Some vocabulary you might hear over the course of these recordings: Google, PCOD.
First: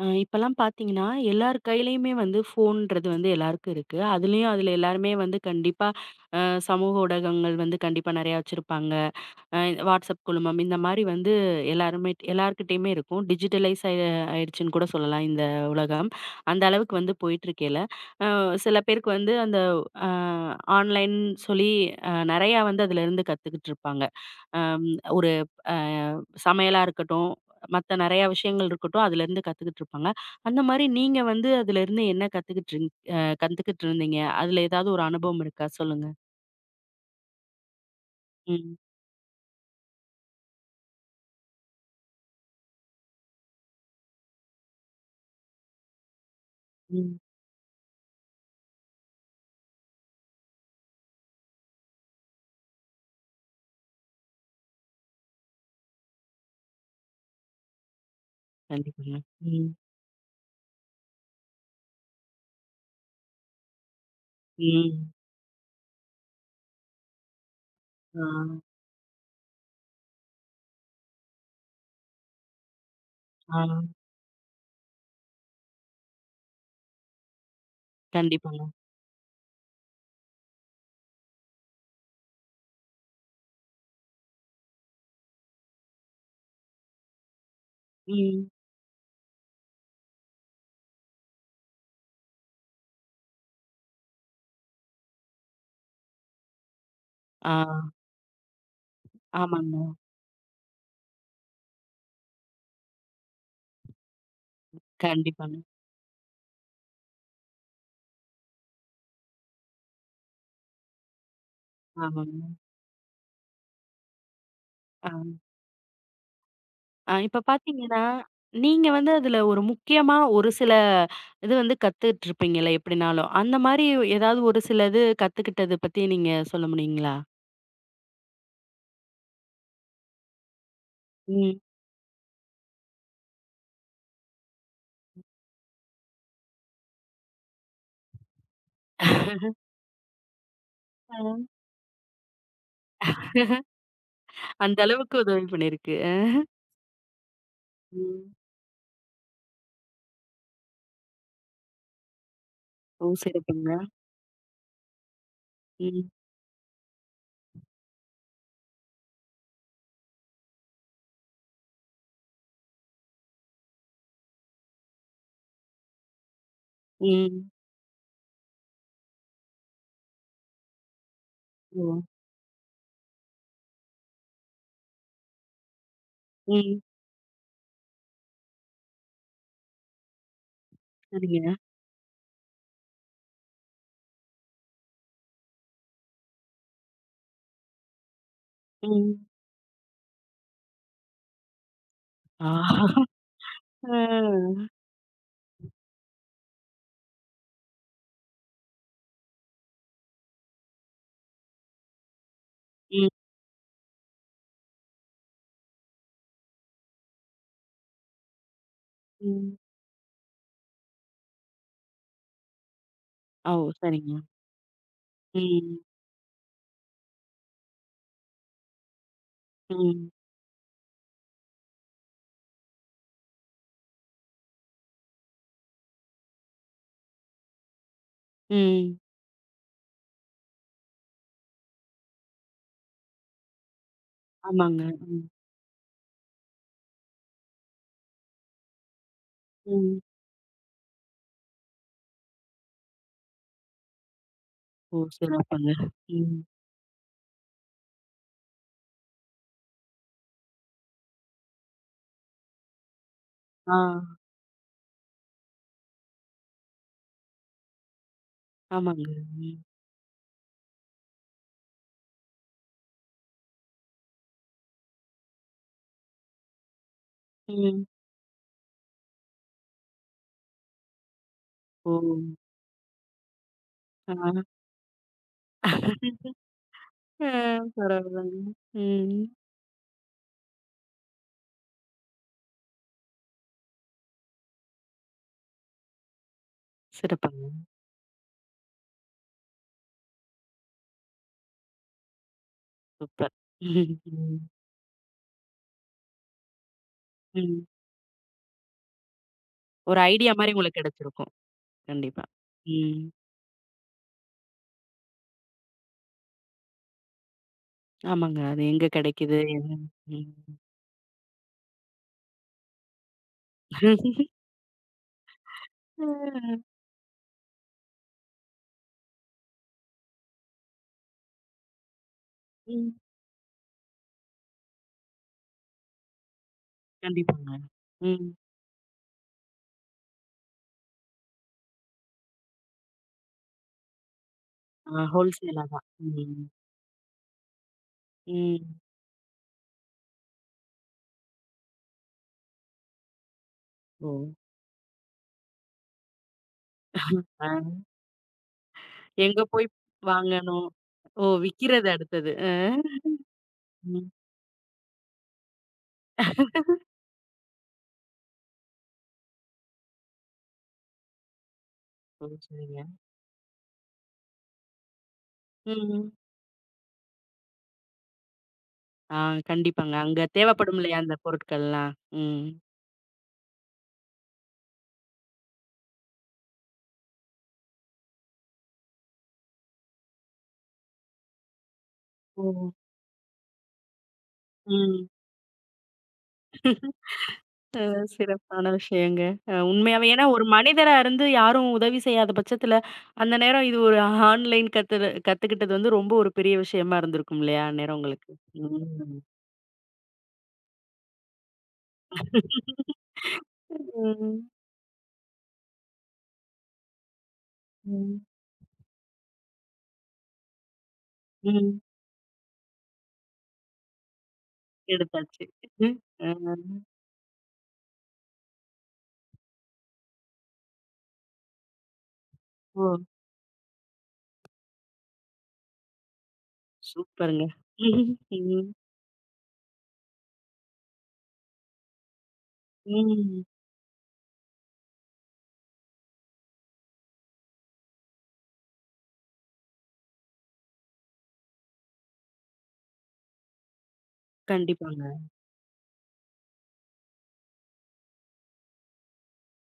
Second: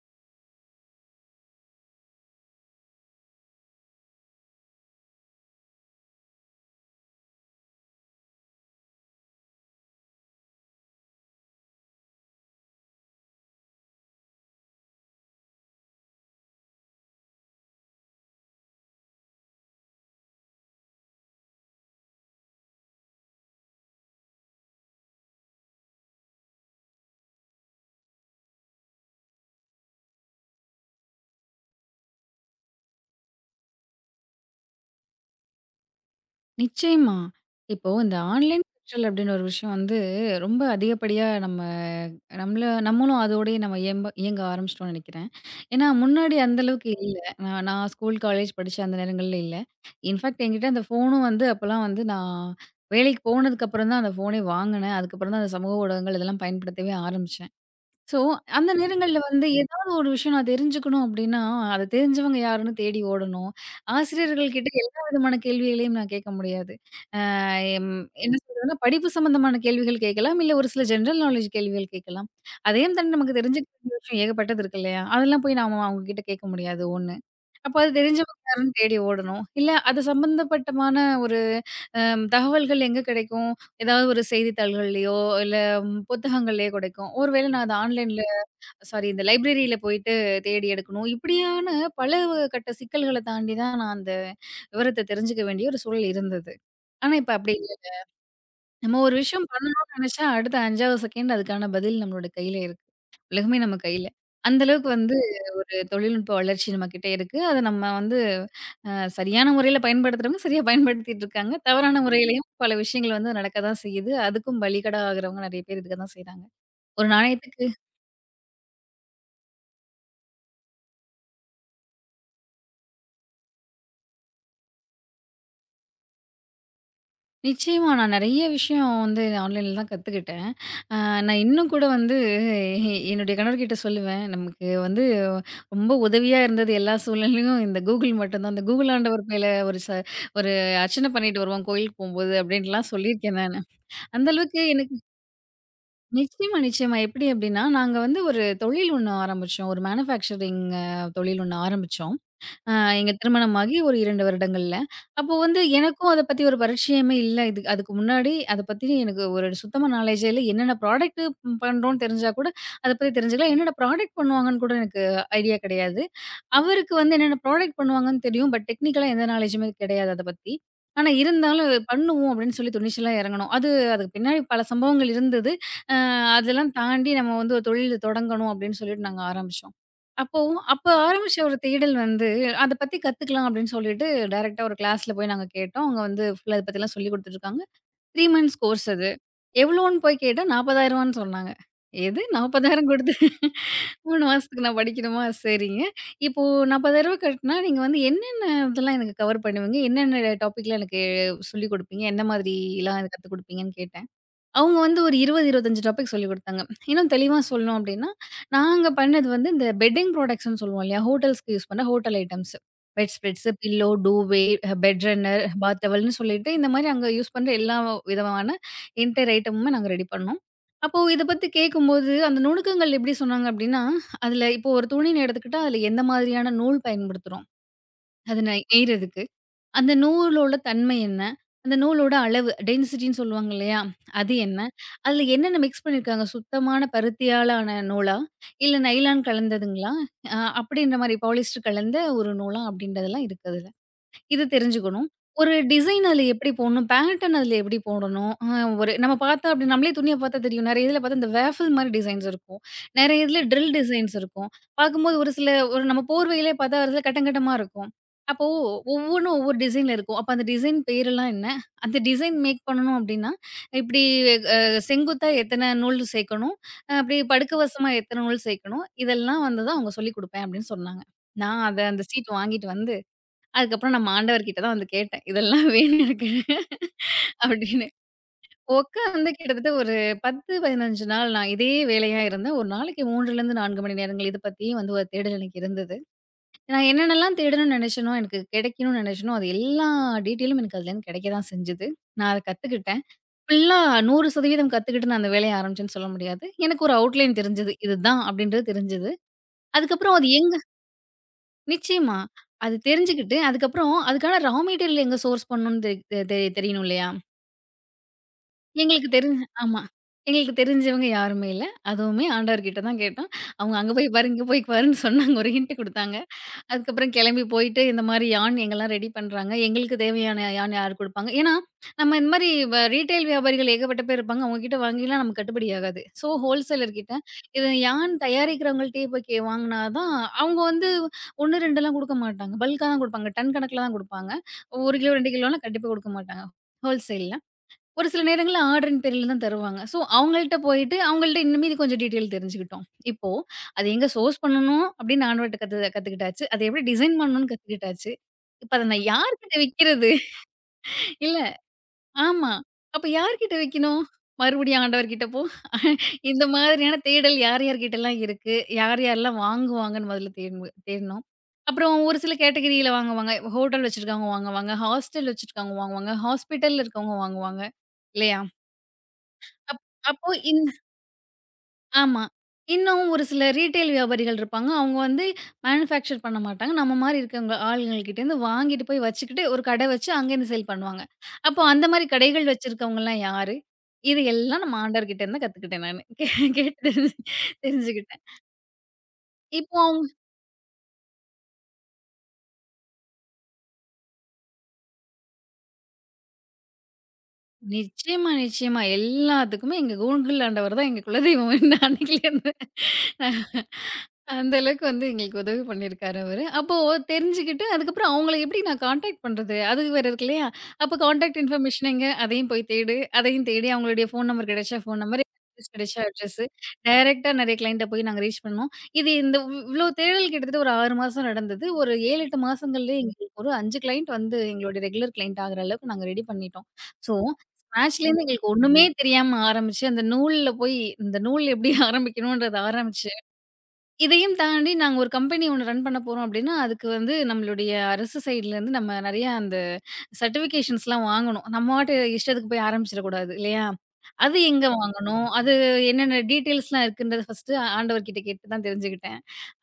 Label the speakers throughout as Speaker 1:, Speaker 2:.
Speaker 1: இப்பலாம் பார்த்தீங்கன்னா, எல்லார் கையிலயுமே வந்து ஃபோன்றது வந்து எல்லாருக்கும் இருக்கு. அதுலயும் அதுல எல்லாருமே வந்து கண்டிப்பா அ சமூக ஊடகங்கள் வந்து கண்டிப்பா நெறையா வச்சிருப்பாங்க. அ வாட்ஸ்அப் குழுமம் இந்த மாரி வந்து எல்லாருமே எல்லார்கிட்டயுமே இருக்கும். டிஜிட்டலைஸ் ஆயிடுச்சுன்னு கூட சொல்லலாம் இந்த உலகம். அந்த அளவுக்கு வந்து போயிட்டுருக்கையில, அ சில பேருக்கு வந்து அந்த அ ஆன்லைன் சொல்லி நெறையா வந்து அதுலருந்து கத்துக்கிட்டு இருப்பாங்க. அம் ஒரு அ சமையலா இருக்கட்டும், மத்த நெறையா விஷயங்கள் இருக்கட்டும், அதுலருந்து கத்துக்கிட்டு இருப்பாங்க. அந்த மாரி நீங்க வந்து அதுலருந்து என்ன கத்துக்கிட்டு இருந் அ கத்துக்கிட்டு இருந்தீங்க? அதுல ஏதாவது ஒரு அனுபவம் இருக்கா? சொல்லுங்க.
Speaker 2: நிச்சயமா. இப்போ இந்த ஆன்லைன்
Speaker 1: ம்.
Speaker 2: கற்றல் அப்டின்ற ஒரு விஷயம் வந்து ரொம்ப அதிகப்படியா நம்மளும் அதோடயே நம்ம இயங்க ஆரம்பிச்சுட்டோம்னு நெனைக்கிறேன். ஏன்னா முன்னாடி அந்த அளவுக்கு இல்ல.
Speaker 1: ம்.
Speaker 2: நான் நான் ஸ்கூல், காலேஜ் படிச்ச அந்த நேரங்கள்ல இல்ல. இன்ஃபேக்ட் என்கிட்ட அந்த ஃபோனும் வந்து அப்பலாம் வந்து நான் வேலைக்கு போனதுக்கப்புறம் தான் அந்த ஃபோனே வாங்குனேன். அதுக்கப்புறம் தான் அந்த சமூக ஊடகங்கள் இதெல்லாம் பயன்படுத்தவே ஆரம்பிச்சேன். ஸோ, அந்த
Speaker 1: கண்டிப்பாங்க.
Speaker 2: நேரங்கள்ல வந்து
Speaker 1: ம்.
Speaker 2: ஏதாவது ஒரு விஷயம் நான் தெரிஞ்சுக்கணும் அப்டின்னா, அத தெரிஞ்சவங்க யாருன்னு தேடி ஓடணும். ஆசிரியர்கள் கிட்ட எல்லா
Speaker 1: ம்.
Speaker 2: விதமான கேள்விகளையும் நான் கேட்க முடியாது. எம்
Speaker 1: ஆ,
Speaker 2: என்ன சொல்றதுன்னா, படிப்பு சம்மந்தமான கேள்விகள் கேட்கலாம். இல்ல ஒரு சில ஜெனரல் நாலேட்ஜ் கேள்விகள் கேட்கலாம். அதையும் தாண்டி நமக்கு
Speaker 1: ஆ.
Speaker 2: தெரிஞ்சுக்க வேண்டிய விஷயம் ஏகப்பட்டது இருக்கு இல்லையா? அதெல்லாம் போய் நாம அவங்ககிட்ட கேட்க முடியாது ஒண்ணு. அப்ப அது தெரிஞ்சவங்க
Speaker 1: கண்டிப்பாங்க.
Speaker 2: யாருன்னு தேடி ஓடணும். இல்ல அது சம்பந்தப்பட்டமான ஒரு தகவல்கள் எங்க கிடைக்கும்? ஏதாவது ஒரு செய்தித்தாள்கள்லயோ, இல்ல புத்தகங்கள்லயோ கிடைக்கும். ஒருவேளை நான் அத ஆன்லைன்ல
Speaker 1: ம்.
Speaker 2: சாரி இந்த லைப்ரரியில போயிட்டு தேடி எடுக்கணும். இப்படியான பல கட்ட சிக்கல்கள தாண்டி தான் நான் அந்த விவரத்த தெரிஞ்சுக்க வேண்டிய ஒரு சூழல் இருந்தது. ஆனா இப்ப அப்படி
Speaker 1: ஆ,
Speaker 2: நம்ம ஒரு விஷயம்
Speaker 1: ஆமாங்க.
Speaker 2: பண்ணணும்னு நினைச்சா, அடுத்த 5வது செகண்ட் அதுக்கான பதில் நம்மளோட கையில இருக்கு. உலகமே நம்ம கையில. அந்த அளவுக்கு வந்து
Speaker 1: கண்டிப்பாங்க.
Speaker 2: ஒரு தொழில்நுட்ப வளர்ச்சி நம்மகிட்ட இருக்கு. அத நம்ம வந்து அ சரியான முறையில பயன்படுத்துறவங்க சரியா பயன்படுத்திட்டு இருக்காங்க. தவறான
Speaker 1: ஆமாங்க.
Speaker 2: முறையிலயும் பல விஷயங்கள் வந்து நடக்க தான் செய்யுது. அதுக்கும் பலிகடா
Speaker 1: ஆ.
Speaker 2: ஆகுறவங்க நெறைய பேர் இருக்க தான் செய்றாங்க. ஒரு
Speaker 1: ஆ இப்ப
Speaker 2: நாணயத்துக்கு
Speaker 1: பார்த்தீங்கன்னா, நீங்க வந்து அதுல ஒரு முக்கியமா ஒரு சில இது வந்து கத்துட்ருப்பீங்கல்ல எப்படினாலும். அந்த மாரி ஏதாவது ஒரு சில இது கத்துக்கிட்டது பத்தி நீங்க சொல்ல முடியுங்களா?
Speaker 2: நிச்சயமா. நான் நெறைய விஷயம் வந்து ஆன்லைன்ல தான் கத்துக்கிட்டேன். அ நான்
Speaker 1: ம்.
Speaker 2: இன்னும் கூட வந்து என்னுடைய கணவர்கிட்ட சொல்லுவேன். நமக்கு வந்து ரொம்ப உதவியா இருந்தது எல்லா சூழ்நிலையிலும் இந்த Google மட்டும் தான். அந்த Google ஆண்டவர் மேல ஒரு அர்ச்சனை பண்ணிட்டு
Speaker 1: அ.
Speaker 2: வருவோம் கோயிலுக்கு போம்போது அப்படின்ட்டுலாம் சொல்லியிருக்கேன் நானு. அந்த அளவுக்கு
Speaker 1: அந்த
Speaker 2: எனக்கு
Speaker 1: அளவுக்கு உதவி பண்ணிருக்கு.
Speaker 2: நிச்சயமா, நிச்சயமா. எப்படி அப்படின்னா, நாங்க வந்து
Speaker 1: ம்.
Speaker 2: ஒரு தொழில் ஒண்ணு ஆரம்பிச்சோம். ஒரு மேனுஃபேக்சரிங் தொழில் ஒண்ணு ஆரம்பிச்சோம். அ
Speaker 1: ஓ!
Speaker 2: எங்க
Speaker 1: சிறப்புங்க.
Speaker 2: திருமணமாகி ஒரு 2 வருடங்கள்ல. அப்போ வந்து
Speaker 1: ம்.
Speaker 2: எனக்கும் அத பத்தி ஒரு பரிச்சயமே இல்ல. இது அதுக்கு முன்னாடி அத பத்தி எனக்கு ஒரு சுத்தமா நாலேட்ஜே இல்ல. என்னென்ன ப்ராடக்ட் பண்றோம்னு தெரிஞ்சா கூட அத பத்தி தெரிஞ்சுக்கலாம். என்னென்ன ப்ராடக்ட் பண்ணுவாங்கன்னு கூட எனக்கு ஐடியா கிடையாது. அவருக்கு வந்து என்னென்ன
Speaker 1: ம்.
Speaker 2: ப்ராடக்ட் பண்ணுவாங்கன்னு தெரியும். பட் டெக்னிக்கலா எந்த நாலேட்ஜுமே கிடையாது அத பத்தி. ஆனா இருந்தாலும்
Speaker 1: ஓ!
Speaker 2: பண்ணுவோம் அப்படின்னு சொல்லி துணிச்சலா இறங்கணும். அது அதுக்கு பின்னாடி பல சம்பவங்கள் இருந்தது. அ அதெல்லாம்
Speaker 1: ம்.
Speaker 2: தாண்டி நம்ம வந்து ஒரு தொழில் தொடங்கணும் அப்படின்னு சொல்லிட்டு நாங்க ஆரம்பிச்சோம். அப்போ, அப்ப ஆரம்பிச்ச
Speaker 1: சரிங்க.
Speaker 2: ஒரு தேடல் வந்து, அத பத்தி கத்துக்கலாம் அப்படின்னு சொல்லிட்டு, டைரக்ட்டா ஒரு கிளாஸ்ல போய் நாங்க கேட்டோம். அவங்க வந்து ஃபுல்லா இத பத்திலாம் சொல்லிக் குடுத்துட்டுருக்காங்க. 3 மந்த்ஸ் கோர்ஸ் அது.
Speaker 1: ம்.
Speaker 2: எவ்வளோன்னு போய் கேட்டா, ரூ. 40,000ன்னு சொன்னாங்க. எது
Speaker 1: ஆ.
Speaker 2: 40,000 குடுத்து 3
Speaker 1: அ.
Speaker 2: மாசத்துக்கு நான் படிக்கணுமா? சரிங்க. இப்போ ரூ. 40,000 கட்டுனா, நீங்க வந்து என்னென்ன இதெல்லாம் எனக்கு கவர் பண்ணுவீங்க? என்னென்ன டாபிக்லாம் எனக்கு சொல்லிக் குடுப்பீங்க? எந்த
Speaker 1: ம்.
Speaker 2: மாதிரிலாம் கத்துக் குடுப்பீங்கன்னு கேட்டேன். அவங்க வந்து ஒரு 20, 25 டாபிக் சொல்லிக் குடுத்தாங்க. இன்னும் தெளிவா சொல்லணும் அப்டின்னா, நாங்க பண்ணது வந்து
Speaker 1: ம்.
Speaker 2: இந்த பெட்டிங் ப்ராடக்ட்ஸ்ன்னு சொல்லுவோம் இல்லையா? ஹோட்டல்ஸ்க்கு யூஸ் பண்ண ஹோட்டல் ஐட்டம்ஸ். பெட் ஸ்ப்ரெட்ஸ்,
Speaker 1: ஓ!
Speaker 2: பில்லோ,
Speaker 1: சரிங்க.
Speaker 2: டூவே, பெட் ரன்னர்,
Speaker 1: ம்.
Speaker 2: பாத் டவல்ன்னு சொல்லிட்டு இந்த மாரி அங்க யூஸ் பண்ற எல்லா விதமான என்டயர் ஐட்டமுமே நாங்க ரெடி
Speaker 1: ம்.
Speaker 2: பண்ணோம். அப்போ இத பத்தி கேட்கும்போது, அந்த நுணுக்கங்கள் எப்படி சொன்னாங்க அப்டின்னா, அதுல இப்போ ஒரு துணின்னு எடுத்துக்கிட்டா, அதுல எந்த மாதிரியான நூல் பயன்படுத்துறோம்? அது
Speaker 1: ம்.
Speaker 2: நெய்றதுக்கு. அந்த நூலோட தன்மை என்ன? அந்த நூலோட அளவு டென்சிட்டின்னு சொல்லுவாங்க இல்லையா? அது என்ன?
Speaker 1: ஆமாங்க.
Speaker 2: அதுல
Speaker 1: ம்.
Speaker 2: என்னென்ன மிக்ஸ் பண்ணியிருக்காங்க? சுத்தமான பருத்தியால ஆன நூலா? இல்ல நைலான் கலந்ததுங்களா?
Speaker 1: ம்.
Speaker 2: அப்படின்ற மாரி பாலிஸ்டர் கலந்த ஒரு நூலா? அப்படின்றதெல்லாம் இருக்கு அதுல. இது
Speaker 1: ஓ!
Speaker 2: தெரிஞ்சுக்கணும். ஒரு
Speaker 1: சிறப்புங்க.
Speaker 2: டிசைன் அதுல
Speaker 1: ம்.
Speaker 2: எப்படி போடணும்? பேட்டர்ன் அதுல எப்படி போடணும்? ஒரு நம்ம பார்த்தா அப்படி நம்மளே துணிய பார்த்தா தெரியும். நெறைய இதுல பார்த்தா இந்த வேஃபில் மாரி டிசைன்ஸ் இருக்கும். நெறைய இதுல ட்ரில்
Speaker 1: ஆ.
Speaker 2: டிசைன்ஸ் இருக்கும். பார்க்கும்போது ஒரு சில ஒரு நம்ம போர்வையிலே பார்த்தா ஒரு சில கட்டம் கட்டமா இருக்கும். அப்போ
Speaker 1: ஆமாங்க.
Speaker 2: ஒவ்வொன்னும்
Speaker 1: ம்.
Speaker 2: ஒவ்வொரு டிசைன்ல இருக்கும். அப்ப அந்த டிசைன் பேரெல்லாம் என்ன? அந்த டிசைன் மேக் பண்ணணும் அப்படின்னா, இப்படி அ செங்குத்தா எத்தன நூல் சேர்க்கணும்? அப்படி
Speaker 1: ம்.
Speaker 2: படுக்கவசமா எத்தன நூல் சேர்க்கணும்? இதெல்லாம் வந்து தான் அவங்க சொல்லிக் குடுப்பேன் அப்படின்னு சொன்னாங்க. நான் அத
Speaker 1: ஓ!
Speaker 2: அந்த சீட் வாங்கிட்டு வந்து அதுக்கப்புறம் நம்ம
Speaker 1: ஆ.
Speaker 2: ஆண்டவர்கிட்ட தான் வந்து கேட்டேன். இதெல்லாம் வேணும் எனக்கு
Speaker 1: ஆ
Speaker 2: அப்படின்னு.
Speaker 1: பரவால்லங்க. ம்.
Speaker 2: உட்காந்து கிட்டத்தட்ட ஒரு 10, 15 நாள் நான் இதே வேலையா இருந்தேன். ஒரு நாளைக்கு 3லேருந்து 4 மணி நேரங்கள் இத பத்தியே வந்து ஒரு தேடல் எனக்கு இருந்தது. நான் என்னென்னலாம்
Speaker 1: சிறப்புங்க.
Speaker 2: தேடணும்னு நினைச்சேனோ, எனக்கு கிடைக்கணும்னு நினைச்சேனோ, அது எல்லா டீட்டெயிலும் எனக்கு அதுலேருந்து கிடைக்க தான் செஞ்சது. நான் அத கத்துக்கிட்டேன்.
Speaker 1: சூப்பர்.
Speaker 2: ஃபுல்லா
Speaker 1: ம்.
Speaker 2: 100% கத்துக்கிட்டு நான் அந்த வேலைய ஆரம்பிச்சேன்னு சொல்ல முடியாது. எனக்கு ஒரு அவுட்லைன்
Speaker 1: ம்.
Speaker 2: தெரிஞ்சது. இதுதான் அப்படின்றது தெரிஞ்சது.
Speaker 1: ஒரு
Speaker 2: அதுக்கப்புறம் அது
Speaker 1: ஐடியா மாரி
Speaker 2: எங்க
Speaker 1: உங்களுக்கு கிடைச்சிருக்கும்.
Speaker 2: நிச்சயமா.
Speaker 1: கண்டிப்பா.
Speaker 2: அது
Speaker 1: ம்.
Speaker 2: தெரிஞ்சுக்கிட்டு, அதுக்கப்புறம் அதுக்கான ரா மெட்டீரியல் எங்க சோர்ஸ் பண்ணணும்னு தெ தெ தெரி- தெரியணும் இல்லையா?
Speaker 1: ஆமாங்க. அது எங்க
Speaker 2: எங்களுக்கு
Speaker 1: கிடைக்குது?
Speaker 2: தெரிஞ்ச ஆமா.
Speaker 1: என்னன்னு. ம்.
Speaker 2: எங்களுக்கு தெரிஞ்சவங்க யாருமே இல்ல. அதுவுமே ஆண்டவர்கிட்ட தான் கேட்டோம். அவங்க அங்க போய் பாரு, இங்க போய் பாருன்னு சொன்னாங்க. ஒரு ஹிண்ட் குடுத்தாங்க.
Speaker 1: ஆ.
Speaker 2: அதுக்கப்புறம் கிளம்பி போயிட்டு, இந்த மாரி யான் எங்கலாம் ரெடி பண்றாங்க. எங்களுக்கு தேவையான யான் யார் குடுப்பாங்க? ஏன்னா, நம்ம இந்த மாரி
Speaker 1: ம்.
Speaker 2: ரீட்டெயில் வியாபாரிகள் ஏகப்பட்ட பேர் இருப்பாங்க. அவங்க கிட்ட வாங்கிலாம் நமக்கு கட்டுப்படி ஆகாது. ஸோ, ஹோல்சேலர் கிட்ட
Speaker 1: கண்டிப்பாங்க.
Speaker 2: இது யான்
Speaker 1: ம்.
Speaker 2: தயாரிக்கிறவங்கள்ட்டயே போய் வாங்குனா தான் அவங்க வந்து 1, 2லாம் குடுக்க மாட்டாங்க. பல்கா தான் குடுப்பாங்க. டன் கணக்குல தான் குடுப்பாங்க. 1
Speaker 1: ஆ
Speaker 2: கிலோ, 2 கிலோலாம்
Speaker 1: ஹோல்சேலா தான்.
Speaker 2: கண்டிப்பா குடுக்க மாட்டாங்க.
Speaker 1: ம்.
Speaker 2: ஹோல்சேல்ல. ஒரு சில நேரங்கள்ல
Speaker 1: ம்.
Speaker 2: ஆர்டர்ன் பேர்ல தான் தருவாங்க. ஸோ, அவங்கள்ட்ட போயிட்டு அவங்கள்ட்ட இன்னுமே இது கொஞ்சம் டீட்டெயில் தெரிஞ்சுக்கிட்டோம். இப்போ அது எங்க
Speaker 1: ஓ!
Speaker 2: சோர்ஸ் பண்ணணும் அப்படின்னு ஆன்வர்ட்ட கத்துக்கிட்டாச்சு. அத எப்படி டிசைன்
Speaker 1: ஆ.
Speaker 2: பண்ணணும்னு கத்துக்கிட்டாச்சு. இப்ப அத நான்
Speaker 1: எங்க
Speaker 2: யார்கிட்ட
Speaker 1: போய்
Speaker 2: விக்கிறது?
Speaker 1: வாங்கணும்? ஓ!
Speaker 2: இல்ல
Speaker 1: விக்கிறது அடுத்தது. அ.
Speaker 2: ஆமா. அப்ப யார்கிட்ட விக்கணும்?
Speaker 1: ம்.
Speaker 2: மறுபடியும் ஆண்டவர்கிட்ட போ. இந்த மாதிரியான தேடல் யார் யார்கிட்டலாம் இருக்கு? யார் யாரெல்லாம் வாங்குவாங்கன்னு முதல்ல தேடணும். அப்புறம் ஒரு
Speaker 1: ஓ!
Speaker 2: சில
Speaker 1: சரிங்க.
Speaker 2: கேட்டகரியில வாங்குவாங்க. ஹோட்டல் வச்சிருக்கவங்க வாங்குவாங்க. ஹாஸ்டல் வச்சிருக்கவங்க
Speaker 1: ம்.
Speaker 2: வாங்குவாங்க. ஹாஸ்பிட்டல்ல இருக்கவங்க வாங்குவாங்க. இல்லையா?
Speaker 1: ஆ
Speaker 2: அப்
Speaker 1: கண்டிப்பாங்க. அங்க
Speaker 2: அப்போ இந்
Speaker 1: தேவைப்படும் இல்லையா அந்த பொருட்கள்லாம்.
Speaker 2: ஆமா.
Speaker 1: ம்.
Speaker 2: இன்னும் ஒரு சில ரீட்டெயில் வியாபாரிகள் இருப்பாங்க. அவங்க வந்து மேனுஃபேக்சர் பண்ண மாட்டாங்க. நம்ம மாரி இருக்கவங்க ஆளுங்கள்கிட்டேருந்து வாங்கிட்டு போய் வச்சுக்கிட்டு, ஒரு கடை வச்சு அங்கேருந்து சேல் பண்ணுவாங்க. அப்போ அந்த மாரி
Speaker 1: ஓ!
Speaker 2: கடைகள் வச்சிருக்கவங்கலாம் யாரு? இது எல்லாம் நம்ம
Speaker 1: ம்.
Speaker 2: ஆண்டவர்கிட்ட இருந்து தான் கத்துக்கிட்டேன் நானு. கேட்டு தெரிஞ்சுக்கிட்டேன்.
Speaker 1: சிறப்பான விஷயங்க.
Speaker 2: இப்போ அவங்க
Speaker 1: உண்மையாவே ஏன்னா ஒரு மனிதரா இருந்து யாரும் உதவி செய்யாத பட்சத்துல, அந்த நேரம் இது ஒரு ஆன்லைன் கத்துல கத்துக்கிட்டது வந்து ரொம்ப ஒரு பெரிய விஷயமா இருந்திருக்கும் இல்லையா? அந்நேரம்
Speaker 2: நிச்சயமா,
Speaker 1: உங்களுக்கு.
Speaker 2: நிச்சயமா.
Speaker 1: ம்.
Speaker 2: எல்லாத்துக்குமே எங்க கூகுள் ஆண்டவர் தான் எங்க குலதெய்வம் அன்னைக்குலேருந்து.
Speaker 1: ம்.
Speaker 2: அந்த அளவுக்கு வந்து எங்களுக்கு உதவி பண்ணியிருக்காரு அவரு. அப்போ தெரிஞ்சுக்கிட்டு, அதுக்கப்புறம்
Speaker 1: ம்.
Speaker 2: அவங்கள எப்படி நான் கான்டாக்ட் பண்றது? அது வேற இருக்கு இல்லையா? அப்போ கான்டாக்ட்
Speaker 1: ம்.
Speaker 2: இன்ஃபர்மேஷன் எங்க? அதையும் போய் தேடு. அதையும் தேடி அவங்களுடைய ஃபோன் நம்பர் கிடைச்சா ஃபோன் நம்பர்,
Speaker 1: எடுத்தாச்சு.
Speaker 2: அட்ரஸ்
Speaker 1: ம்.
Speaker 2: கிடைச்சா
Speaker 1: அ.
Speaker 2: அட்ரஸ். டைரக்ட்டா நிறைய கிளையண்ட்ட போய் நாங்க ரீச் பண்ணோம். இது இந்த இவ்ளோ தேடல் கிட்டத்தட்ட ஒரு 6 மாசம் நடந்தது. ஒரு 7, 8
Speaker 1: ஓ!
Speaker 2: மாசங்கள்லயே எங்களுக்கு ஒரு 5 கிளையண்ட் வந்து எங்களுடைய ரெகுலர் கிளையண்ட் ஆகுற அளவுக்கு நாங்க ரெடி பண்ணிட்டோம். ஸோ
Speaker 1: சூப்பருங்க.
Speaker 2: ஸ்க்ராட்ச்லேருந்து எங்களுக்கு
Speaker 1: ம்.
Speaker 2: ஒண்ணுமே தெரியாம ஆரம்பிச்சு, அந்த நூல்ல போய் இந்த நூல் எப்படி ஆரம்பிக்கணும்ன்றத ஆரம்பிச்சு
Speaker 1: ம்.
Speaker 2: இதையும் தாண்டி நாங்க ஒரு கம்பெனி ஒண்ணு ரன் பண்ண போறோம் அப்டின்னா, அதுக்கு வந்து நம்மளுடைய அரசு சைட்லருந்து நம்ம நெறையா அந்த சர்டிஃபிகேஷன்ஸ்லாம் வாங்கணும். நம்ம பாட்டு இஷ்டத்துக்கு போய் ஆரம்பிச்சிடக்கூடாது இல்லையா? அது எங்க
Speaker 1: கண்டிப்பாங்க.
Speaker 2: வாங்கணும்? அது என்னென்ன டீட்டெயில்ஸ்லாம் இருக்குன்றத ஃபர்ஸ்ட்டு ஆண்டவர்கிட்ட கேட்டு தான் தெரிஞ்சுக்கிட்டேன்.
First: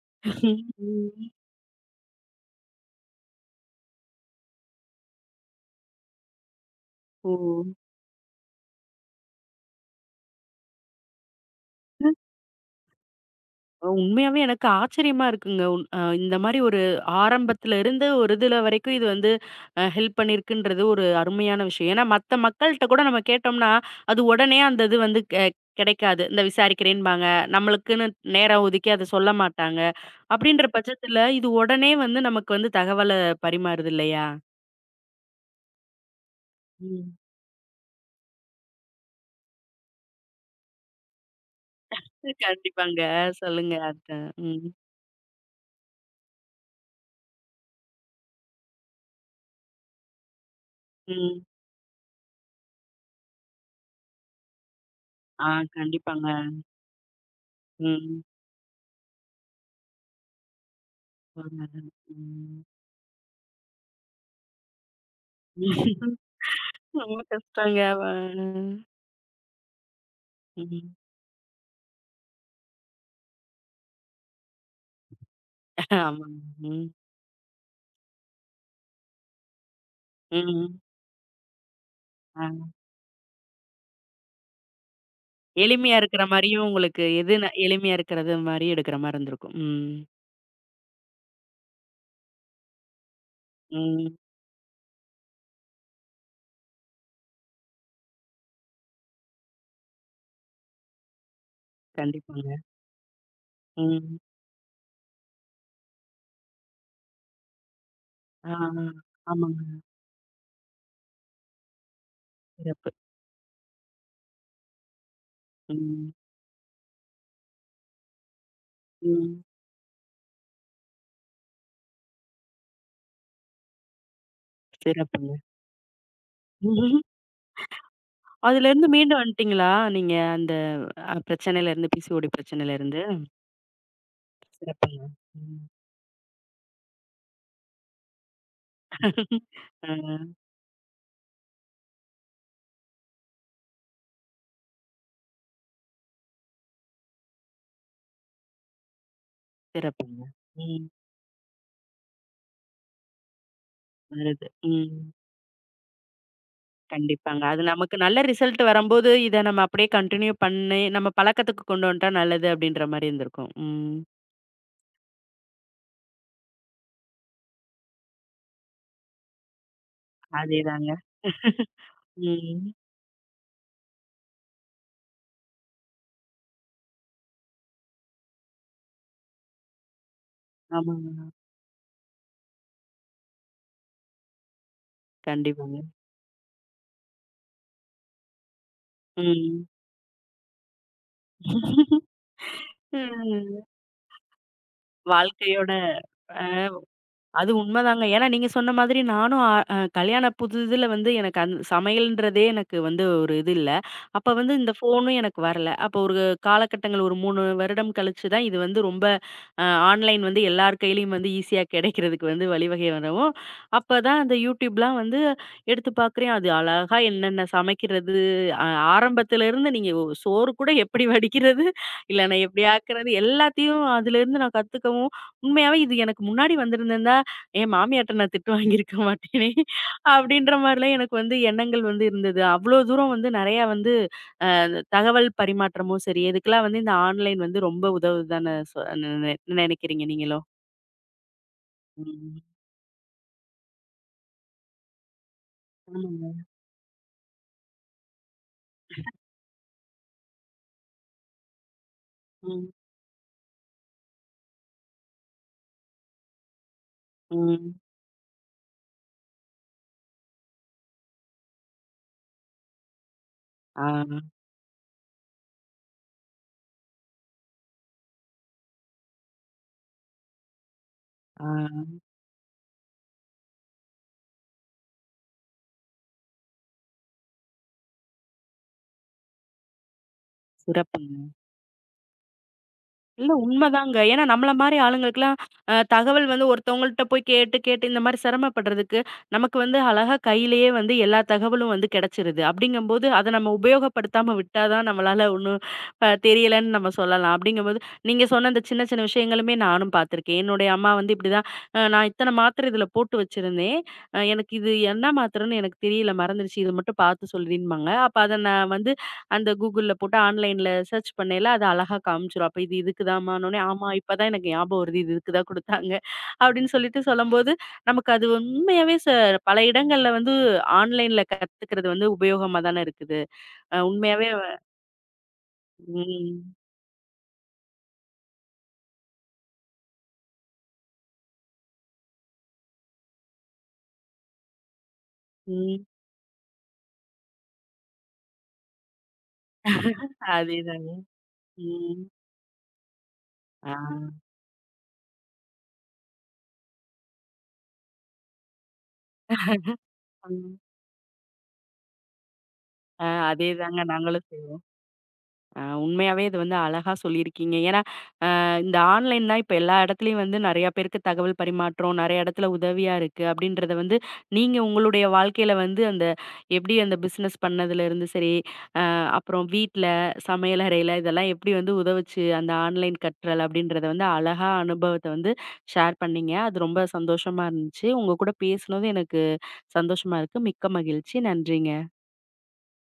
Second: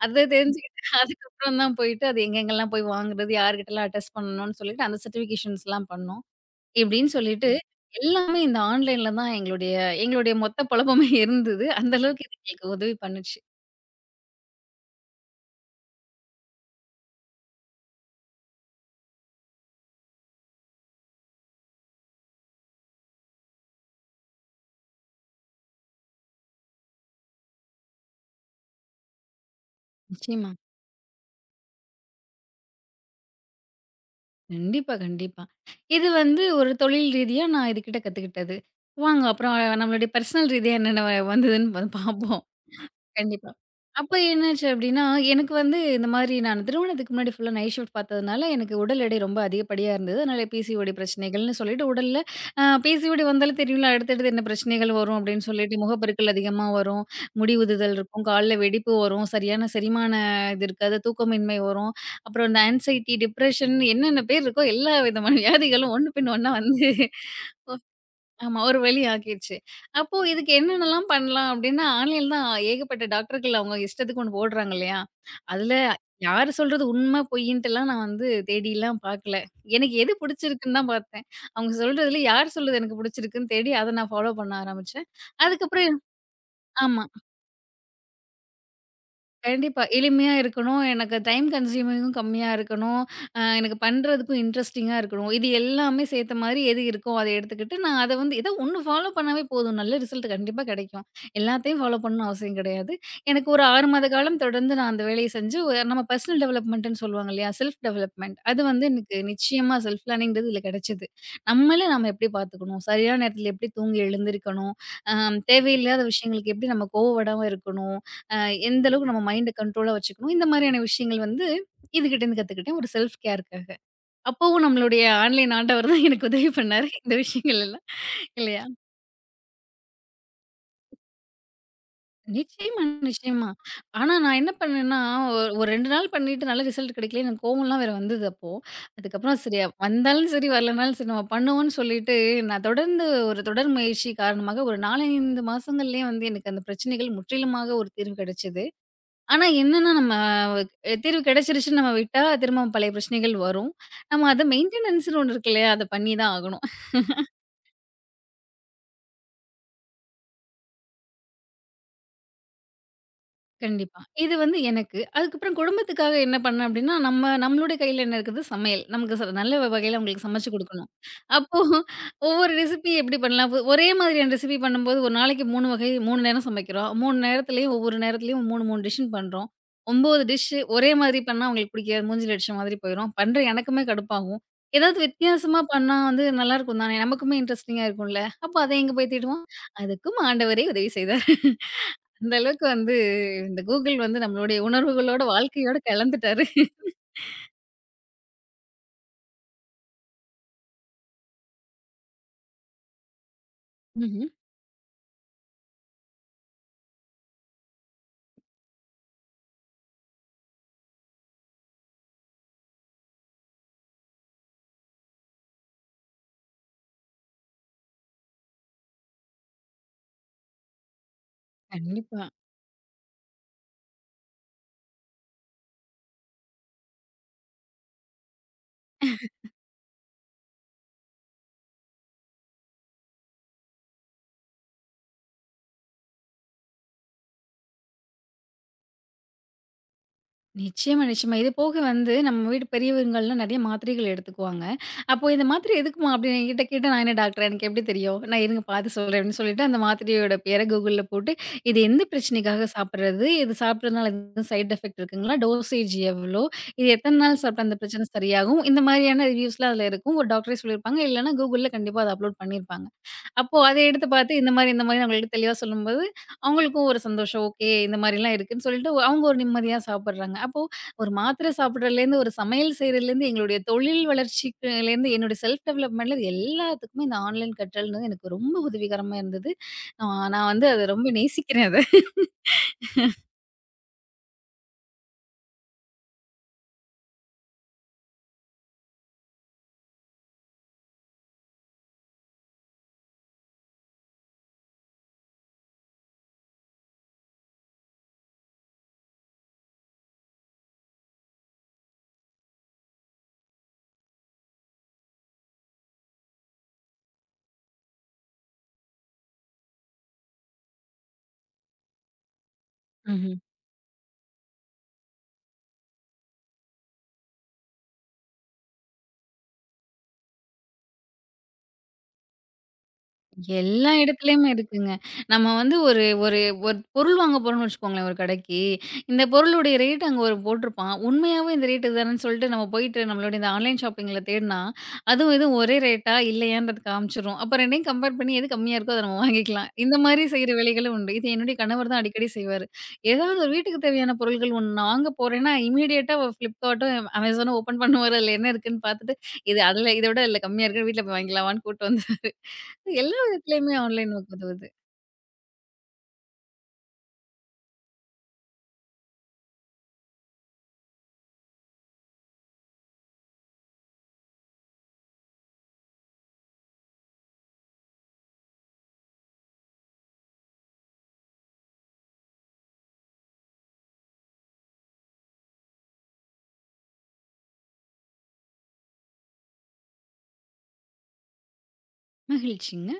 Speaker 2: அத தெரிஞ்சுக்கிட்டு
Speaker 1: ம்.
Speaker 2: அதுக்கப்புறம் தான் போயிட்டு அது எங்கெங்கலாம் போய் வாங்குறது? யார்கிட்டலாம் அட்டஸ்ட் பண்ணணும்னு சொல்லிட்டு அந்த சர்டிஃபிகேஷன்ஸ்லாம் பண்ணோம். இப்டின்னு
Speaker 1: ஓ!
Speaker 2: சொல்லிட்டு எல்லாமே இந்த ஆன்லைன்ல தான் எங்களுடைய எங்களுடைய மொத்த பொழப்புமே இருந்தது. அந்த அளவுக்கு இது எங்களுக்கு உதவி பண்ணுச்சு.
Speaker 1: உண்மையாவே எனக்கு ஆச்சரியமா இருக்குங்க. உன் அ இந்த மாரி ஒரு ஆரம்பத்துல இருந்து ஒரு இதுல வரைக்கும் இது வந்து ஹெல்ப் பண்ணியிருக்குன்றது ஒரு அருமையான விஷயம். ஏன்னா மத்த மக்கள்ட்ட கூட நம்ம கேட்டோம்னா, அது உடனே அந்த இது வந்து கிடைக்காது. இந்த விசாரிக்கிறேன்பாங்க. நம்மளுக்குன்னு நேரம் ஒதுக்கி அத சொல்ல மாட்டாங்க.
Speaker 2: நிச்சயமா.
Speaker 1: அப்படின்ற பட்சத்துல இது உடனே வந்து நமக்கு வந்து தகவல பரிமாறுது இல்லையா?
Speaker 2: கண்டிப்பா, கண்டிப்பா. இது வந்து ஒரு தொழில்
Speaker 1: ம்.
Speaker 2: ரீதியா நான் இதுகிட்ட கத்துக்கிட்டது. வாங்க அப்புறம் நம்மளுடைய பர்சனல் ரீதியா என்னென்ன வந்ததுன்னு வந்து பார்ப்போம்.
Speaker 1: கண்டிப்பாங்க.
Speaker 2: கண்டிப்பா.
Speaker 1: சொல்லுங்க
Speaker 2: அப்ப
Speaker 1: அதான். ம்.
Speaker 2: என்னாச்சு அப்டின்னா, எனக்கு வந்து இந்த மாரி நான் திருமணத்துக்கு முன்னாடி ஃபுல்லா நைட் ஷிஃப்ட் பார்த்ததுனால, எனக்கு உடல் எடை ரொம்ப அதிகப்படியா இருந்தது. அதனால பிசிஓடி
Speaker 1: ம்.
Speaker 2: பிரச்சனைகள்னு சொல்லிட்டு உடல்ல பிசிஓடி வந்தாலும் தெரியும்ல அடுத்தடுத்து என்ன பிரச்சனைகள் வரும் அப்டின்னு
Speaker 1: ஆ
Speaker 2: சொல்லிட்டு, முகப்பருக்கள்
Speaker 1: கண்டிப்பாங்க.
Speaker 2: அதிகமா வரும், முடி உதுதல்
Speaker 1: ம்.
Speaker 2: இருக்கும், கால்ல வெடிப்பு வரும், சரியான செரிமான இது இருக்காது, தூக்கமின்மை
Speaker 1: ஆமாங்க.
Speaker 2: வரும். அப்புறம் இந்த
Speaker 1: ம்.
Speaker 2: ஆங்சைட்டி, டிப்ரஷன் என்னென்ன பேர் இருக்கோ எல்லா விதமான வியாதிகளும் ஒண்ணு பின் ஒண்ணா வந்து
Speaker 1: ரொம்ப கஷ்டங்க. அவ.
Speaker 2: ஆமா. ஒரு வழி ஆக்கிருச்சு. அப்போ இதுக்கு
Speaker 1: ம்.
Speaker 2: என்னென்னலாம் பண்ணலாம் அப்டின்னா, ஆன்லைன்ல தான் ஏகப்பட்ட டாக்டர்கள் அவங்க இஷ்டத்துக்கு ஒண்ணு போடுறாங்க இல்லையா? அதுல
Speaker 1: ஆமாங்க.
Speaker 2: யாரு சொல்றது
Speaker 1: ம்.
Speaker 2: உண்ம, பொய்யின்ட்டுலாம் நான் வந்து தேடிலாம் பார்க்கல. எனக்கு எது பிடிச்சிருக்குன்னு
Speaker 1: ம்.
Speaker 2: தான் பார்த்தேன். அவங்க சொல்றதுல யார்
Speaker 1: ஆ.
Speaker 2: சொல்றது எனக்கு பிடிச்சிருக்குன்னு தேடி அத நான் ஃபாலோ பண்ண ஆரம்பிச்சேன்.
Speaker 1: எளிமையா
Speaker 2: அதுக்கப்புறம்
Speaker 1: இருக்கிற மாரியும் உங்களுக்கு
Speaker 2: ஆமா.
Speaker 1: எது ந எளிமையா இருக்கிறது மாரி எடுக்கிற மாரி இருந்திருக்கும்.
Speaker 2: கண்டிப்பா.
Speaker 1: ம்.
Speaker 2: எளிமையா இருக்கணும். எனக்கு டைம் கன்சியூமிங்கும் கம்மியா இருக்கணும். எனக்கு
Speaker 1: ம்.
Speaker 2: பண்றதுக்கும் இன்ட்ரஸ்டிங்கா இருக்கணும். இது எல்லாமே சேர்த்த மாரி எது இருக்கோ, அத எடுத்துக்கிட்டு நான் அத வந்து ஏதோ ஒண்ணு ஃபாலோ பண்ணாவே போதும். நல்ல ரிசல்ட் கண்டிப்பா கிடைக்கும். எல்லாத்தையும் ஃபாலோ பண்ணணும்னு
Speaker 1: கண்டிப்பாங்க.
Speaker 2: அவசியம் கிடையாது. எனக்கு ஒரு 6 மாத
Speaker 1: ம்.
Speaker 2: காலம் தொடர்ந்து நான் அந்த வேலைய செஞ்சு, நம்ம பர்சனல் டெவலப்மென்ட்ன்னு சொல்லுவாங்க இல்லையா? Self development.
Speaker 1: ஆ.
Speaker 2: அது வந்து எனக்கு
Speaker 1: ஆமாங்க.
Speaker 2: நிச்சயமா செல்ஃப் லேர்னிங்ன்றது இதுல கிடைச்சது. நம்ம எப்படி பார்த்துக்கணும்?
Speaker 1: சிறப்பு.
Speaker 2: சரியான நேரத்துல எப்படி தூங்கி எழுந்திரிக்கணும்? அ தேவையில்லாத
Speaker 1: ம்.
Speaker 2: விஷயங்களுக்கு எப்படி நம்ம கோவப்படாம இருக்கணும்? அ எந்த அளவுக்கு நம்ம
Speaker 1: ம்.
Speaker 2: மைண்ட கண்ட்ரோலா வச்சுக்கணும். இந்த மாதிரியான விஷயங்கள் வந்து இதுகிட்டேருந்து கத்துக்கிட்டேன். ஒரு செல்ஃப் கேருக்காக. அப்பவும் நம்மளுடைய
Speaker 1: சிறப்புங்க.
Speaker 2: ஆன்லைன் ஆண்டவர் தான் எனக்கு உதவி பண்ணாரு. இந்த விஷயங்கள் எல்லாம் இல்லையா?
Speaker 1: அதுலருந்து மீண்டு வந்துட்டீங்களா? நீங்க அந்த பிரச்சனையிலருந்து பிசிஓடி
Speaker 2: நிச்சயமா,
Speaker 1: பிரச்சனையிலருந்து?
Speaker 2: நிச்சயமா. ஆனா நான் என்ன பண்ணேன்னா,
Speaker 1: சிறப்புங்க. ம்.
Speaker 2: ஒரு 2 நாள் பண்ணிட்டு நல்ல ரிசல்ட் கிடைக்கல. எனக்கு கோவம்லாம் வேற வந்தது அப்போ. அதுக்கப்புறம் சரி வந்தாலும்
Speaker 1: ஆ.
Speaker 2: சரி, வரலனாலும் சரி நம்ம பண்ணுவோம்ன்னு சொல்லிட்டு நான் தொடர்ந்து ஒரு தொடர் முயற்சி காரணமாக ஒரு 4, 5 மாசங்கள்லயே வந்து எனக்கு அந்த பிரச்சனைகள் முற்றிலுமாக ஒரு தீர்வு கிடைச்சது. ஆனா என்னன்னா, நம்ம
Speaker 1: சிறப்புங்க. ம்.
Speaker 2: தீர்வு கிடைச்சிருச்சுன்னு நம்ம விட்டா, திரும்ப பழைய பிரச்சனைகள் வரும். நம்ம அத
Speaker 1: வருது. ம்.
Speaker 2: மெயின்டெனன்ஸ்ன்னு ஒண்ணு இருக்கு இல்லையா? அத பண்ணி தான் ஆகணும்.
Speaker 1: கண்டிப்பாங்க. அது நமக்கு நல்ல ரிசல்ட் வரம்போது, இத நம்ம அப்படியே கன்டின்யூ பண்ணி, நம்ம பழக்கத்துக்கு கொண்டு வந்துட்டா நல்லது அப்படின்ற மாரி இருந்திருக்கும். ம்.
Speaker 2: கண்டிப்பா. இது வந்து எனக்கு. அதுக்கப்புறம் குடும்பத்துக்காக என்ன பண்ணேன் அப்டின்னா, நம்மளுடைய கையில என்ன இருக்குது? சமையல். நமக்கு நல்ல வகையில அவங்களுக்கு சமைச்சு குடுக்கணும்.
Speaker 1: அதேதாங்க.
Speaker 2: அப்போ ஒவ்வொரு
Speaker 1: ம்.
Speaker 2: ரெசிபி எப்படி பண்ணலாம்? ஒரே மாதிரியான ரெசிபி பண்ணும்போது, ஒரு நாளைக்கு 3 வகை 3 நேரம் சமைக்கிறோம். 3 நேரத்துலயும் ஒவ்வொரு நேரத்துலயும் 3, 3 டிஷ்ஷுன்னு பண்றோம். 9 டிஷ்ஷு ஒரே மாதிரி
Speaker 1: ஆமாங்க.
Speaker 2: பண்ணா அவங்களுக்கு பிடிக்காது. மூஞ்சில அடிச்ச மாதிரி போயிரும். பண்ற எனக்குமே கடுப்பாகும். ஏதாவது வித்தியாசமா
Speaker 1: கண்டிப்பாங்க.
Speaker 2: பண்ணா வந்து நல்லாருக்கும் தானே! நமக்குமே இன்ட்ரஸ்டிங்கா இருக்கும்ல. அப்போ அத எங்க போய் தேடுவோம்?
Speaker 1: ம்.
Speaker 2: அதுக்கும் ஆண்டவரே உதவி செய்தார். அந்த அளவுக்கு வந்து இந்த
Speaker 1: ம்.
Speaker 2: கூகுள் வந்து நம்மளுடைய உணர்வுகளோட, வாழ்க்கையோட
Speaker 1: வாழ்க்கையோட
Speaker 2: கலந்துட்டாரு.
Speaker 1: அது உண்மதாங்க. ஏன்னா நீங்க சொன்ன மாதிரி நானும் அ அ கல்யாண புதுதில வந்து எனக்கு சமையல்ன்றதே எனக்கு வந்து ஒரு இது இல்ல.
Speaker 2: ம்ஹ்ம்.
Speaker 1: அப்ப வந்து இந்த ஃபோனும் எனக்கு வரல. அப்போ ஒரு காலகட்டங்கள் ஒரு 3 வருடம் கழிச்சு தான் இது வந்து ரொம்ப ஆன்லைன் வந்து எல்லார் கையிலயும் வந்து ஈஸியா கிடைக்கிறதுக்கு வந்து வழிவகை வரவும், அப்பதான் அந்த YouTubeலாம் வந்து எடுத்து பார்க்குறேன். அது அழகா என்னென்ன சமைக்கிறது, அ ஆரம்பத்திலருந்து நீங்க சோறு கூட எப்படி வடிக்கிறது, இல்ல
Speaker 2: கண்டிப்பா.
Speaker 1: நான் எப்படி ஆக்குறது எல்லாத்தையும் அதிலருந்து நான் கத்துக்கவும், உண்மையாவே இது எனக்கு முன்னாடி வந்திருந்தா என் மாமியார்ட்ட நான் திட்டு வாங்கியிருக்க மாட்டேனே! அப்டின்ற மாரிலாம் எனக்கு வந்து எண்ணங்கள் வந்து இருந்தது. அவ்ளோ தூரம் வந்து நெறையா வந்து அந்த தகவல் பரிமாற்றமும் சரி, இதுக்கெல்லாம் வந்து இந்த ஆன்லைன் வந்து ரொம்ப உதவுதுதானே சொ நெ நெ நெனைக்கிறீங்க நீங்களும்?
Speaker 2: நிச்சயமா, நிச்சயமா. இது போக வந்து நம்ம
Speaker 1: ம்.
Speaker 2: வீட்டு பெரியவங்கலாம் நெறைய மாத்திரைகள் எடுத்துக்குவாங்க. அப்போ இந்த மாத்திரை எதுக்குமா
Speaker 1: ஆமாங்க.
Speaker 2: அப்டின்னு என்கிட்ட கேட்டா, நான் என்ன டாக்டரா? எனக்கு எப்டி தெரியும்? நான் இருங்க பார்த்து சொல்றேன் அப்டின்னு சொல்லிட்டு, அந்த மாத்திரையோட பேர கூகுள்ல போட்டு, இது எந்த பிரச்சனைக்காக
Speaker 1: ம்.
Speaker 2: சாப்பிடுறது? இது சாப்பிடுறதுனால எதுவும் சைட் எஃபெக்ட் இருக்குங்களா? டோசேஜ் எவ்ளோ? இது எத்தன நாள் சாப்பிட்டா
Speaker 1: ம்.
Speaker 2: அந்த பிரச்சனை சரியாகும்? இந்த மாரியான ரிவ்யூஸ்லாம் அதுல இருக்கும். ஒரு டாக்டரே சொல்லியிருப்பாங்க. இல்லன்னா கூகுள்ல கண்டிப்பா அத அப்லோட் பண்ணியிருப்பாங்க. அப்போ அத
Speaker 1: ஆ.
Speaker 2: எடுத்து பார்த்து இந்த மாரி, இந்த மாரி அவங்களுக்கு தெளிவா சொல்லும்போது, அவங்களுக்கும் ஒரு சந்தோஷம். ஓகே இந்த மாரிலாம் இருக்குன்னு சொல்லிட்டு அவங்க ஒரு நிம்மதியா சாப்பிடுறாங்க. அப்போ ஒரு
Speaker 1: ஆ.
Speaker 2: மாத்திரை சாப்பிடுறதுலேருந்து, ஒரு சமையல் செய்றதுலேருந்து, எங்களுடைய தொழில் வளர்ச்சிக்குலேருந்து, என்னுடைய செல்ஃப் டெவலப்மெண்ட்லேருந்து எல்லாத்துக்குமே இந்த ஆன்லைன் கற்றல்ன்றது எனக்கு ரொம்ப உதவிகரமா இருந்தது. நான் நான் வந்து அத ரொம்ப
Speaker 1: சிறப்புங்க.
Speaker 2: நேசிக்கிறேன்
Speaker 1: இல்ல உண்மதாங்க. ஏன்னா நம்மள மாரி ஆளுங்களுக்கெல்லாம் தகவல் வந்து ஒருத்தவங்கள்ட்ட போய் கேட்டு, கேட்டு இந்த மாரி சிரமப்படுறதுக்கு, நமக்கு வந்து அழகா கையிலேயே வந்து எல்லா தகவலும் வந்து கிடைச்சிருது. அப்படிங்கும்போது அத நம்ம உபயோகப்படுத்தாம விட்டா தான் நம்மளால ஒண்ணும் தெரியலன்னு நம்ம சொல்லலாம். அப்படிங்கும்போது நீங்க சொன்ன அந்த சின்ன, சின்ன விஷயங்களுமே நானும் பார்த்துருக்கேன். என்னுடைய அம்மா வந்து இப்படிதான் "நான் இத்தனை மாத்திரை இதுல போட்டு வச்சிருந்தேன். எனக்கு இது என்ன மாத்திரைன்னு எனக்கு தெரியல மறந்துருச்சு. இது மட்டும் பார்த்து சொல்றீன்பாங்க." அப்ப அத நான் வந்து அந்த கூகுள்ல போட்டு ஆன்லைன்ல சர்ச் பண்ணயில அது அழகா காமிச்சுரும். அப்ப இது
Speaker 2: அத.
Speaker 1: இதுக்குதாம்மான்னோனே, ஆமா இப்பதான் எனக்கு ஞாபகம் வருது. இது இதுக்கு தான் குடுத்தாங்க. அப்படின்னு சொல்லிட்டு சொல்லும்போது, நமக்கு அது உண்மையாவே பல இடங்கள்ல வந்து ஆன்லைன்ல கத்துக்கிறது வந்து உபயோகமா தானே இருக்குது.
Speaker 2: எல்லா
Speaker 1: உண்மையாவே.
Speaker 2: இடத்துலயுமே இருக்குங்க. நம்ம வந்து ஒரு ஒரு
Speaker 1: ம்.
Speaker 2: ஒரு பொருள் வாங்க போறோம்னு வச்சுக்கோங்களேன் ஒரு கடைக்கு. இந்த பொருளுடைய ரேட் அங்க ஒரு போட்டிருப்பான். உண்மையாவே இந்த ரேட் இதுதானன்னு சொல்லிட்டு நம்ம போயிட்டு நம்மளோட இந்த ஆன்லைன் ஷாப்பிங்ல தேடுனா, அதுவும் இதுவும் ஒரே
Speaker 1: ம்.
Speaker 2: ரேட்டா இல்லையான்றது காமிச்சுரும். அப்ப 2யும் கம்பேர் பண்ணி எது கம்மியா இருக்கோ அத நம்ம வாங்கிக்கலாம். இந்த மாரி செய்ற
Speaker 1: அதேதாங்க.
Speaker 2: வேலைகளும் உண்டு. இது என்னுடைய கணவர் தான்
Speaker 1: ம்.
Speaker 2: அடிக்கடி செய்வாரு. ஏதாவது ஒரு
Speaker 1: ஆ.
Speaker 2: வீட்டுக்கு தேவையான பொருள்கள் ஒண்ணு நான் வாங்க போறேன்னா, இமிடியேட்டா Flipkartடும், Amazonனும் ஓப்பன் பண்ணுவாரு. அதுல என்ன இருக்குன்னு பார்த்துட்டு, இது அதுல இத விட இதுல
Speaker 1: ம்.
Speaker 2: கம்மியா இருக்குன்னு வீட்ல போய் வாங்கிக்கலாமான்னு கூட்டு வந்தாரு.
Speaker 1: ஆ
Speaker 2: எல்லா விதத்துலயுமே
Speaker 1: அதேதாங்க
Speaker 2: ஆன்லைன்
Speaker 1: நாங்களும்
Speaker 2: ஒர்க்
Speaker 1: செய்வோம்.
Speaker 2: உதவுது.
Speaker 1: உண்மையாவே இது வந்து அழகா சொல்லியிருக்கீங்க. ஏன்னா இந்த ஆன்லைன் தான் இப்ப எல்லா இடத்துலயும் வந்து நெறைய பேருக்கு தகவல் பரிமாற்றம், நெறைய இடத்துல உதவியா இருக்கு அப்படின்றத வந்து, நீங்க உங்களுடைய வாழ்க்கையில வந்து அந்த எப்படி அந்த பிசினஸ் பண்ணதுல இருந்து சரி, அப்புறம் வீட்ல, சமையலறையில இதெல்லாம் எப்படி வந்து உதவுச்சு அந்த ஆன்லைன் கற்றல் அப்படின்றத வந்து அழகா அனுபவத்த வந்து ஷேர் பண்ணீங்க. அது ரொம்ப சந்தோஷமா இருந்துச்சு. உங்க கூட பேசுனதும் எனக்கு சந்தோஷமா இருக்கு. மிக்க மகிழ்ச்சி. நன்றிங்க.
Speaker 2: மகிழ்ச்சிங்க.